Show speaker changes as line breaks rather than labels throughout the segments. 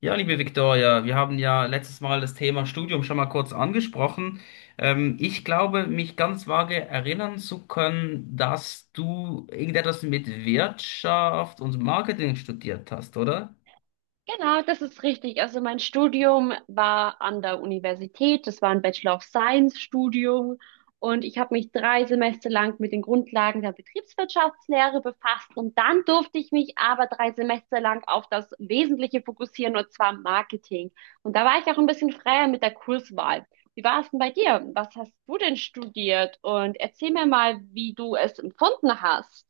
Ja, liebe Viktoria, wir haben ja letztes Mal das Thema Studium schon mal kurz angesprochen. Ich glaube, mich ganz vage erinnern zu können, dass du irgendetwas mit Wirtschaft und Marketing studiert hast, oder?
Genau, das ist richtig. Also mein Studium war an der Universität. Das war ein Bachelor of Science Studium. Und ich habe mich 3 Semester lang mit den Grundlagen der Betriebswirtschaftslehre befasst. Und dann durfte ich mich aber 3 Semester lang auf das Wesentliche fokussieren, und zwar Marketing. Und da war ich auch ein bisschen freier mit der Kurswahl. Wie war es denn bei dir? Was hast du denn studiert? Und erzähl mir mal, wie du es empfunden hast.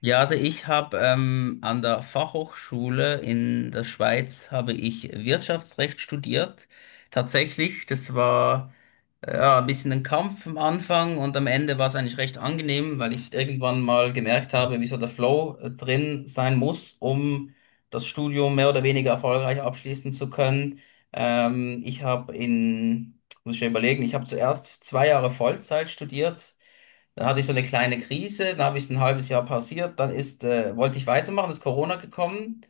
Ja, also ich habe an der Fachhochschule in der Schweiz habe ich Wirtschaftsrecht studiert. Tatsächlich, das war ja, ein bisschen ein Kampf am Anfang und am Ende war es eigentlich recht angenehm, weil ich irgendwann mal gemerkt habe, wie so der Flow drin sein muss, um das Studium mehr oder weniger erfolgreich abschließen zu können. Ich habe muss ich ja überlegen, ich habe zuerst 2 Jahre Vollzeit studiert. Dann hatte ich so eine kleine Krise, dann habe ich es ein halbes Jahr pausiert, dann wollte ich weitermachen, ist Corona gekommen.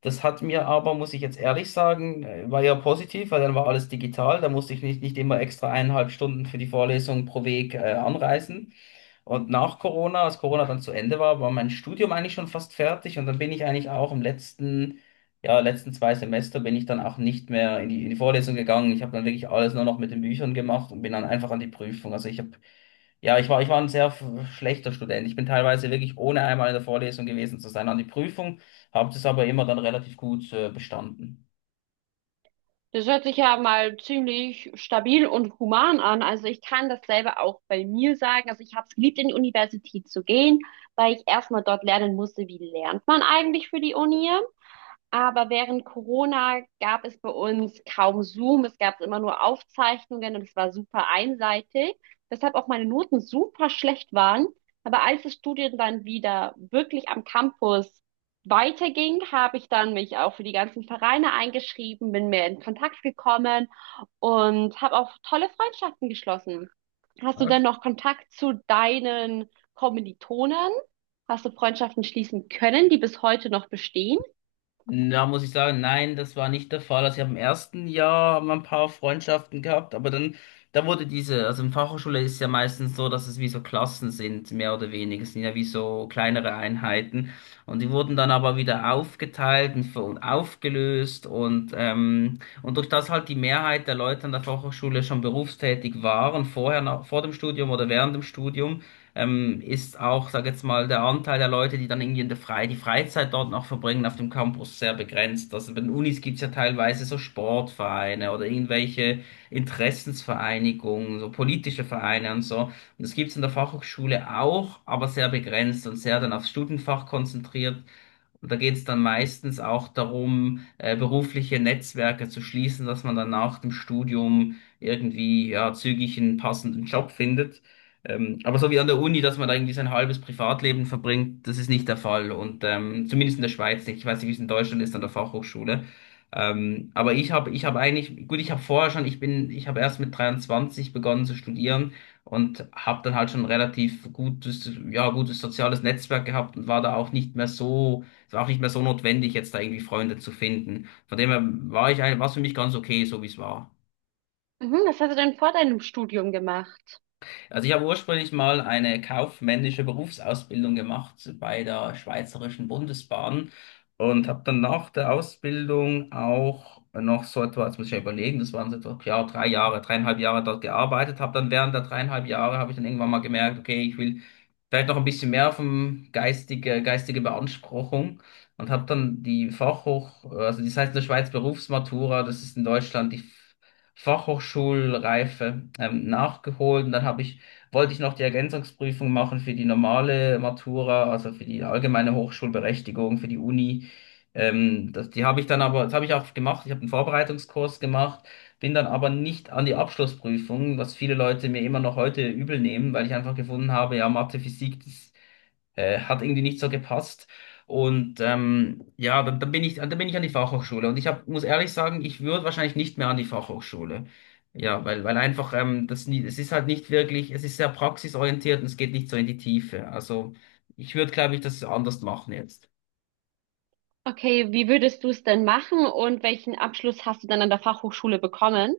Das hat mir aber, muss ich jetzt ehrlich sagen, war ja positiv, weil dann war alles digital. Da musste ich nicht immer extra 1,5 Stunden für die Vorlesung pro Weg anreisen. Und nach Corona, als Corona dann zu Ende war, war mein Studium eigentlich schon fast fertig und dann bin ich eigentlich auch ja, letzten zwei Semester bin ich dann auch nicht mehr in die Vorlesung gegangen. Ich habe dann wirklich alles nur noch mit den Büchern gemacht und bin dann einfach an die Prüfung. Ich war ein sehr schlechter Student. Ich bin teilweise wirklich ohne einmal in der Vorlesung gewesen zu sein an die Prüfung. Habt es aber immer dann relativ gut bestanden.
Das hört sich ja mal ziemlich stabil und human an. Also ich kann dasselbe auch bei mir sagen. Also ich habe es geliebt, in die Universität zu gehen, weil ich erstmal dort lernen musste, wie lernt man eigentlich für die Uni. Aber während Corona gab es bei uns kaum Zoom, es gab immer nur Aufzeichnungen und es war super einseitig, weshalb auch meine Noten super schlecht waren. Aber als das Studium dann wieder wirklich am Campus weiterging, habe ich dann mich auch für die ganzen Vereine eingeschrieben, bin mehr in Kontakt gekommen und habe auch tolle Freundschaften geschlossen. Hast du denn
Arsch.
noch Kontakt zu deinen Kommilitonen? Hast du Freundschaften schließen können, die bis heute noch bestehen?
Da muss ich sagen, nein, das war nicht der Fall. Also ich habe im ersten Jahr mal ein paar Freundschaften gehabt, aber dann, da wurde diese, also in Fachhochschule ist es ja meistens so, dass es wie so Klassen sind, mehr oder weniger. Es sind ja wie so kleinere Einheiten. Und die wurden dann aber wieder aufgeteilt und aufgelöst und, durch das halt die Mehrheit der Leute an der Fachhochschule schon berufstätig waren, vorher, nach, vor dem Studium oder während dem Studium ist auch, sag jetzt mal, der Anteil der Leute, die dann irgendwie in der Frei die Freizeit dort noch verbringen auf dem Campus, sehr begrenzt. Also bei den Unis gibt's ja teilweise so Sportvereine oder irgendwelche Interessensvereinigungen, so politische Vereine und so. Und das gibt's in der Fachhochschule auch, aber sehr begrenzt und sehr dann aufs Studienfach konzentriert. Und da geht es dann meistens auch darum, berufliche Netzwerke zu schließen, dass man dann nach dem Studium irgendwie ja, zügig einen passenden Job findet. Aber so wie an der Uni, dass man da irgendwie sein halbes Privatleben verbringt, das ist nicht der Fall. Und zumindest in der Schweiz nicht. Ich weiß nicht, wie es in Deutschland ist an der Fachhochschule. Aber ich habe eigentlich, gut, ich habe vorher schon, ich habe erst mit 23 begonnen zu studieren und habe dann halt schon ein relativ gutes, ja, gutes soziales Netzwerk gehabt und war da auch nicht mehr so, es war auch nicht mehr so notwendig, jetzt da irgendwie Freunde zu finden. Von dem her war war es für mich ganz okay, so wie es war.
Mhm, was hast du denn vor deinem Studium gemacht?
Also ich habe ursprünglich mal eine kaufmännische Berufsausbildung gemacht bei der Schweizerischen Bundesbahn und habe dann nach der Ausbildung auch noch so etwa, jetzt muss ich ja überlegen, das waren so etwa, ja, 3 Jahre, 3,5 Jahre dort gearbeitet. Habe dann während der 3,5 Jahre, habe ich dann irgendwann mal gemerkt, okay, ich will vielleicht noch ein bisschen mehr vom geistige Beanspruchung, und habe dann also das heißt in der Schweiz Berufsmatura, das ist in Deutschland die Fachhochschulreife nachgeholt. Und dann habe ich wollte ich noch die Ergänzungsprüfung machen für die normale Matura, also für die allgemeine Hochschulberechtigung, für die Uni. Die habe ich dann aber, das habe ich auch gemacht, ich habe einen Vorbereitungskurs gemacht, bin dann aber nicht an die Abschlussprüfung, was viele Leute mir immer noch heute übel nehmen, weil ich einfach gefunden habe, ja, Mathe, Physik, das hat irgendwie nicht so gepasst. Und ja, dann bin ich an die Fachhochschule. Und ich hab, muss ehrlich sagen, ich würde wahrscheinlich nicht mehr an die Fachhochschule. Ja, weil einfach, das, nie- es ist halt nicht wirklich, es ist sehr praxisorientiert und es geht nicht so in die Tiefe. Also ich würde, glaube ich, das anders machen jetzt.
Okay, wie würdest du es denn machen und welchen Abschluss hast du dann an der Fachhochschule bekommen?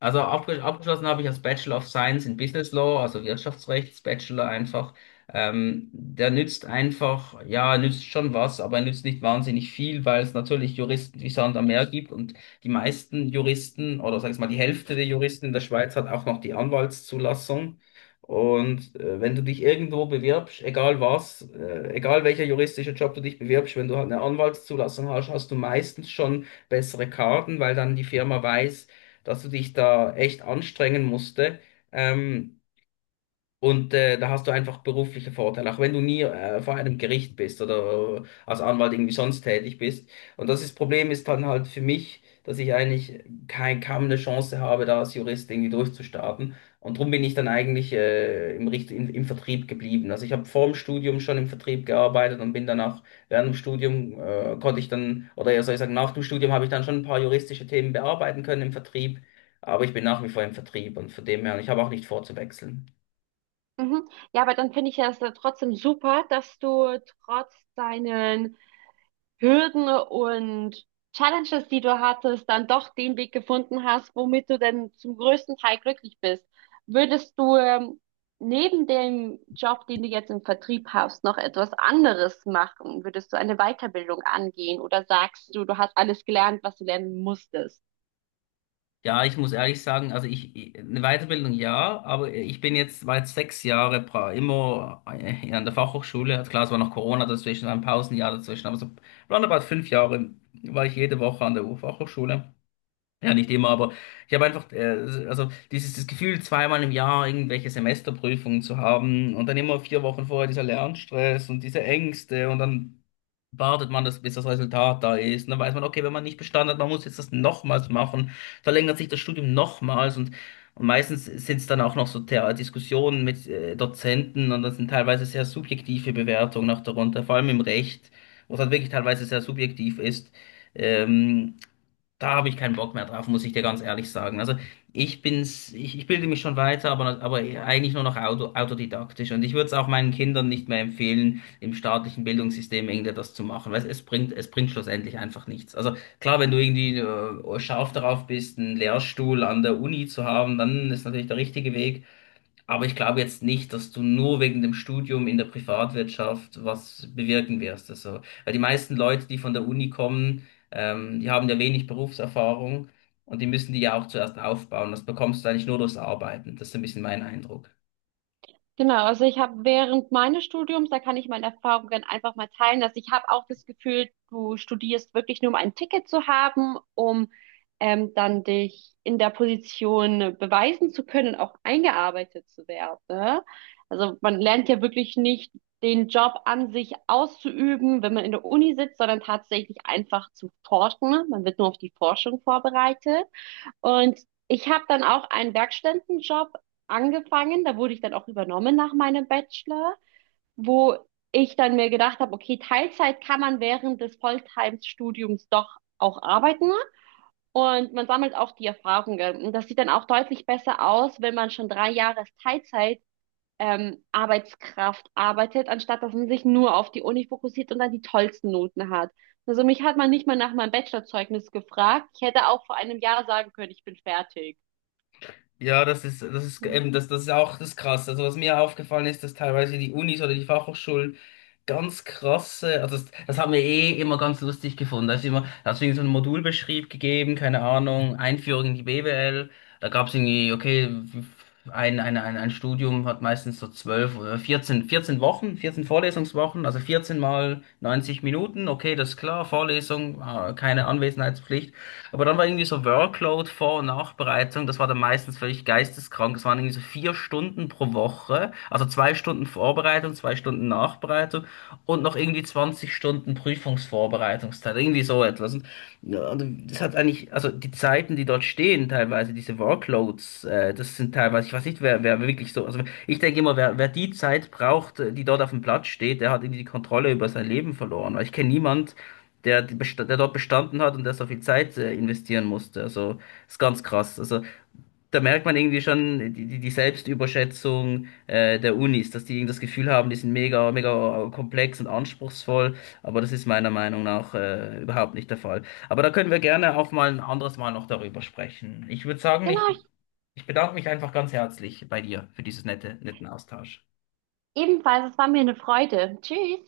Also abgeschlossen habe ich als Bachelor of Science in Business Law, also Wirtschaftsrechts Bachelor einfach. Der nützt einfach, ja, nützt schon was, aber er nützt nicht wahnsinnig viel, weil es natürlich Juristen wie Sand am Meer gibt, und die meisten Juristen oder sag ich mal die Hälfte der Juristen in der Schweiz hat auch noch die Anwaltszulassung. Und wenn du dich irgendwo bewirbst, egal welcher juristische Job du dich bewirbst, wenn du halt eine Anwaltszulassung hast, hast du meistens schon bessere Karten, weil dann die Firma weiß, dass du dich da echt anstrengen musste. Ähm, und da hast du einfach berufliche Vorteile, auch wenn du nie vor einem Gericht bist oder als Anwalt irgendwie sonst tätig bist. Und das ist, Problem ist dann halt für mich, dass ich eigentlich kein, kaum eine Chance habe, da als Jurist irgendwie durchzustarten. Und darum bin ich dann eigentlich im Vertrieb geblieben. Also ich habe vor dem Studium schon im Vertrieb gearbeitet und bin dann auch während dem Studium konnte ich dann, oder ja soll ich sagen, nach dem Studium habe ich dann schon ein paar juristische Themen bearbeiten können im Vertrieb. Aber ich bin nach wie vor im Vertrieb und von dem her, und ich habe auch nicht vor zu wechseln.
Mhm. Ja, aber dann finde ich ja es ja trotzdem super, dass du trotz deinen Hürden und Challenges, die du hattest, dann doch den Weg gefunden hast, womit du denn zum größten Teil glücklich bist. Würdest du neben dem Job, den du jetzt im Vertrieb hast, noch etwas anderes machen? Würdest du eine Weiterbildung angehen oder sagst du, du hast alles gelernt, was du lernen musstest?
Ja, ich muss ehrlich sagen, eine Weiterbildung ja, aber ich bin war jetzt 6 Jahre immer an der Fachhochschule. Also klar, es war noch Corona dazwischen, war ein Pausenjahr dazwischen, aber so roundabout 5 Jahre war ich jede Woche an der Fachhochschule. Ja, nicht immer, aber ich habe einfach, also dieses das Gefühl, zweimal im Jahr irgendwelche Semesterprüfungen zu haben und dann immer 4 Wochen vorher dieser Lernstress und diese Ängste, und dann wartet man, das bis das Resultat da ist. Und dann weiß man, okay, wenn man nicht bestanden hat, man muss jetzt das nochmals machen, verlängert sich das Studium nochmals. Und meistens sind es dann auch noch so Diskussionen mit Dozenten und das sind teilweise sehr subjektive Bewertungen auch darunter, vor allem im Recht, wo es halt wirklich teilweise sehr subjektiv ist. Ähm, da habe ich keinen Bock mehr drauf, muss ich dir ganz ehrlich sagen. Also ich bilde mich schon weiter, aber eigentlich nur noch autodidaktisch. Und ich würde es auch meinen Kindern nicht mehr empfehlen, im staatlichen Bildungssystem irgendwie das zu machen. Weil es bringt schlussendlich einfach nichts. Also klar, wenn du irgendwie scharf darauf bist, einen Lehrstuhl an der Uni zu haben, dann ist natürlich der richtige Weg. Aber ich glaube jetzt nicht, dass du nur wegen dem Studium in der Privatwirtschaft was bewirken wirst. Also, weil die meisten Leute, die von der Uni kommen, die haben ja wenig Berufserfahrung und die müssen die ja auch zuerst aufbauen. Das bekommst du eigentlich nur durchs Arbeiten. Das ist so ein bisschen mein Eindruck.
Genau, also ich habe während meines Studiums, da kann ich meine Erfahrungen einfach mal teilen, dass ich habe auch das Gefühl, du studierst wirklich nur, um ein Ticket zu haben, um dann dich in der Position beweisen zu können und auch eingearbeitet zu werden, ne? Also man lernt ja wirklich nicht den Job an sich auszuüben, wenn man in der Uni sitzt, sondern tatsächlich einfach zu forschen. Man wird nur auf die Forschung vorbereitet. Und ich habe dann auch einen Werkstudentenjob angefangen. Da wurde ich dann auch übernommen nach meinem Bachelor, wo ich dann mir gedacht habe, okay, Teilzeit kann man während des Volltime-Studiums doch auch arbeiten. Und man sammelt auch die Erfahrungen. Und das sieht dann auch deutlich besser aus, wenn man schon 3 Jahre als Teilzeit Arbeitskraft arbeitet, anstatt dass man sich nur auf die Uni fokussiert und dann die tollsten Noten hat. Also mich hat man nicht mal nach meinem Bachelorzeugnis gefragt. Ich hätte auch vor einem Jahr sagen können, ich bin fertig.
Ja, das ist
Genau,
eben, das ist auch das Krasse. Also was mir aufgefallen ist, dass teilweise die Unis oder die Fachhochschulen ganz krasse. Also das haben wir eh immer ganz lustig gefunden. Da ist immer, da hast du irgendwie so einen Modulbeschrieb gegeben, keine Ahnung, Einführung in die BWL. Da gab es irgendwie, okay, ein Studium hat meistens so 12 oder vierzehn Wochen, 14 Vorlesungswochen, also 14 mal 90 Minuten, okay, das ist klar, Vorlesung, ah, keine Anwesenheitspflicht. Aber dann war irgendwie so Workload, Vor- und Nachbereitung, das war dann meistens völlig geisteskrank. Das waren irgendwie so 4 Stunden pro Woche, also 2 Stunden Vorbereitung, 2 Stunden Nachbereitung und noch irgendwie 20 Stunden Prüfungsvorbereitungszeit, irgendwie so etwas. Und ja, und das hat eigentlich, also die Zeiten, die dort stehen, teilweise diese Workloads, das sind teilweise, ich weiß nicht, wer wirklich so, also ich denke immer, wer die Zeit braucht, die dort auf dem Platz steht, der hat irgendwie die Kontrolle über sein Leben verloren. Weil ich kenne niemand, der dort bestanden hat und der so viel Zeit investieren musste. Also ist ganz krass. Also da merkt man irgendwie schon die Selbstüberschätzung der Unis, dass die irgendwie das Gefühl haben, die sind mega, mega komplex und anspruchsvoll, aber das ist meiner Meinung nach überhaupt nicht der Fall. Aber da können wir gerne auch mal ein anderes Mal noch darüber sprechen. Ich würde sagen, ich bedanke mich einfach ganz herzlich bei dir für dieses nette, netten Austausch.
ebenfalls. Es war mir eine Freude. Tschüss.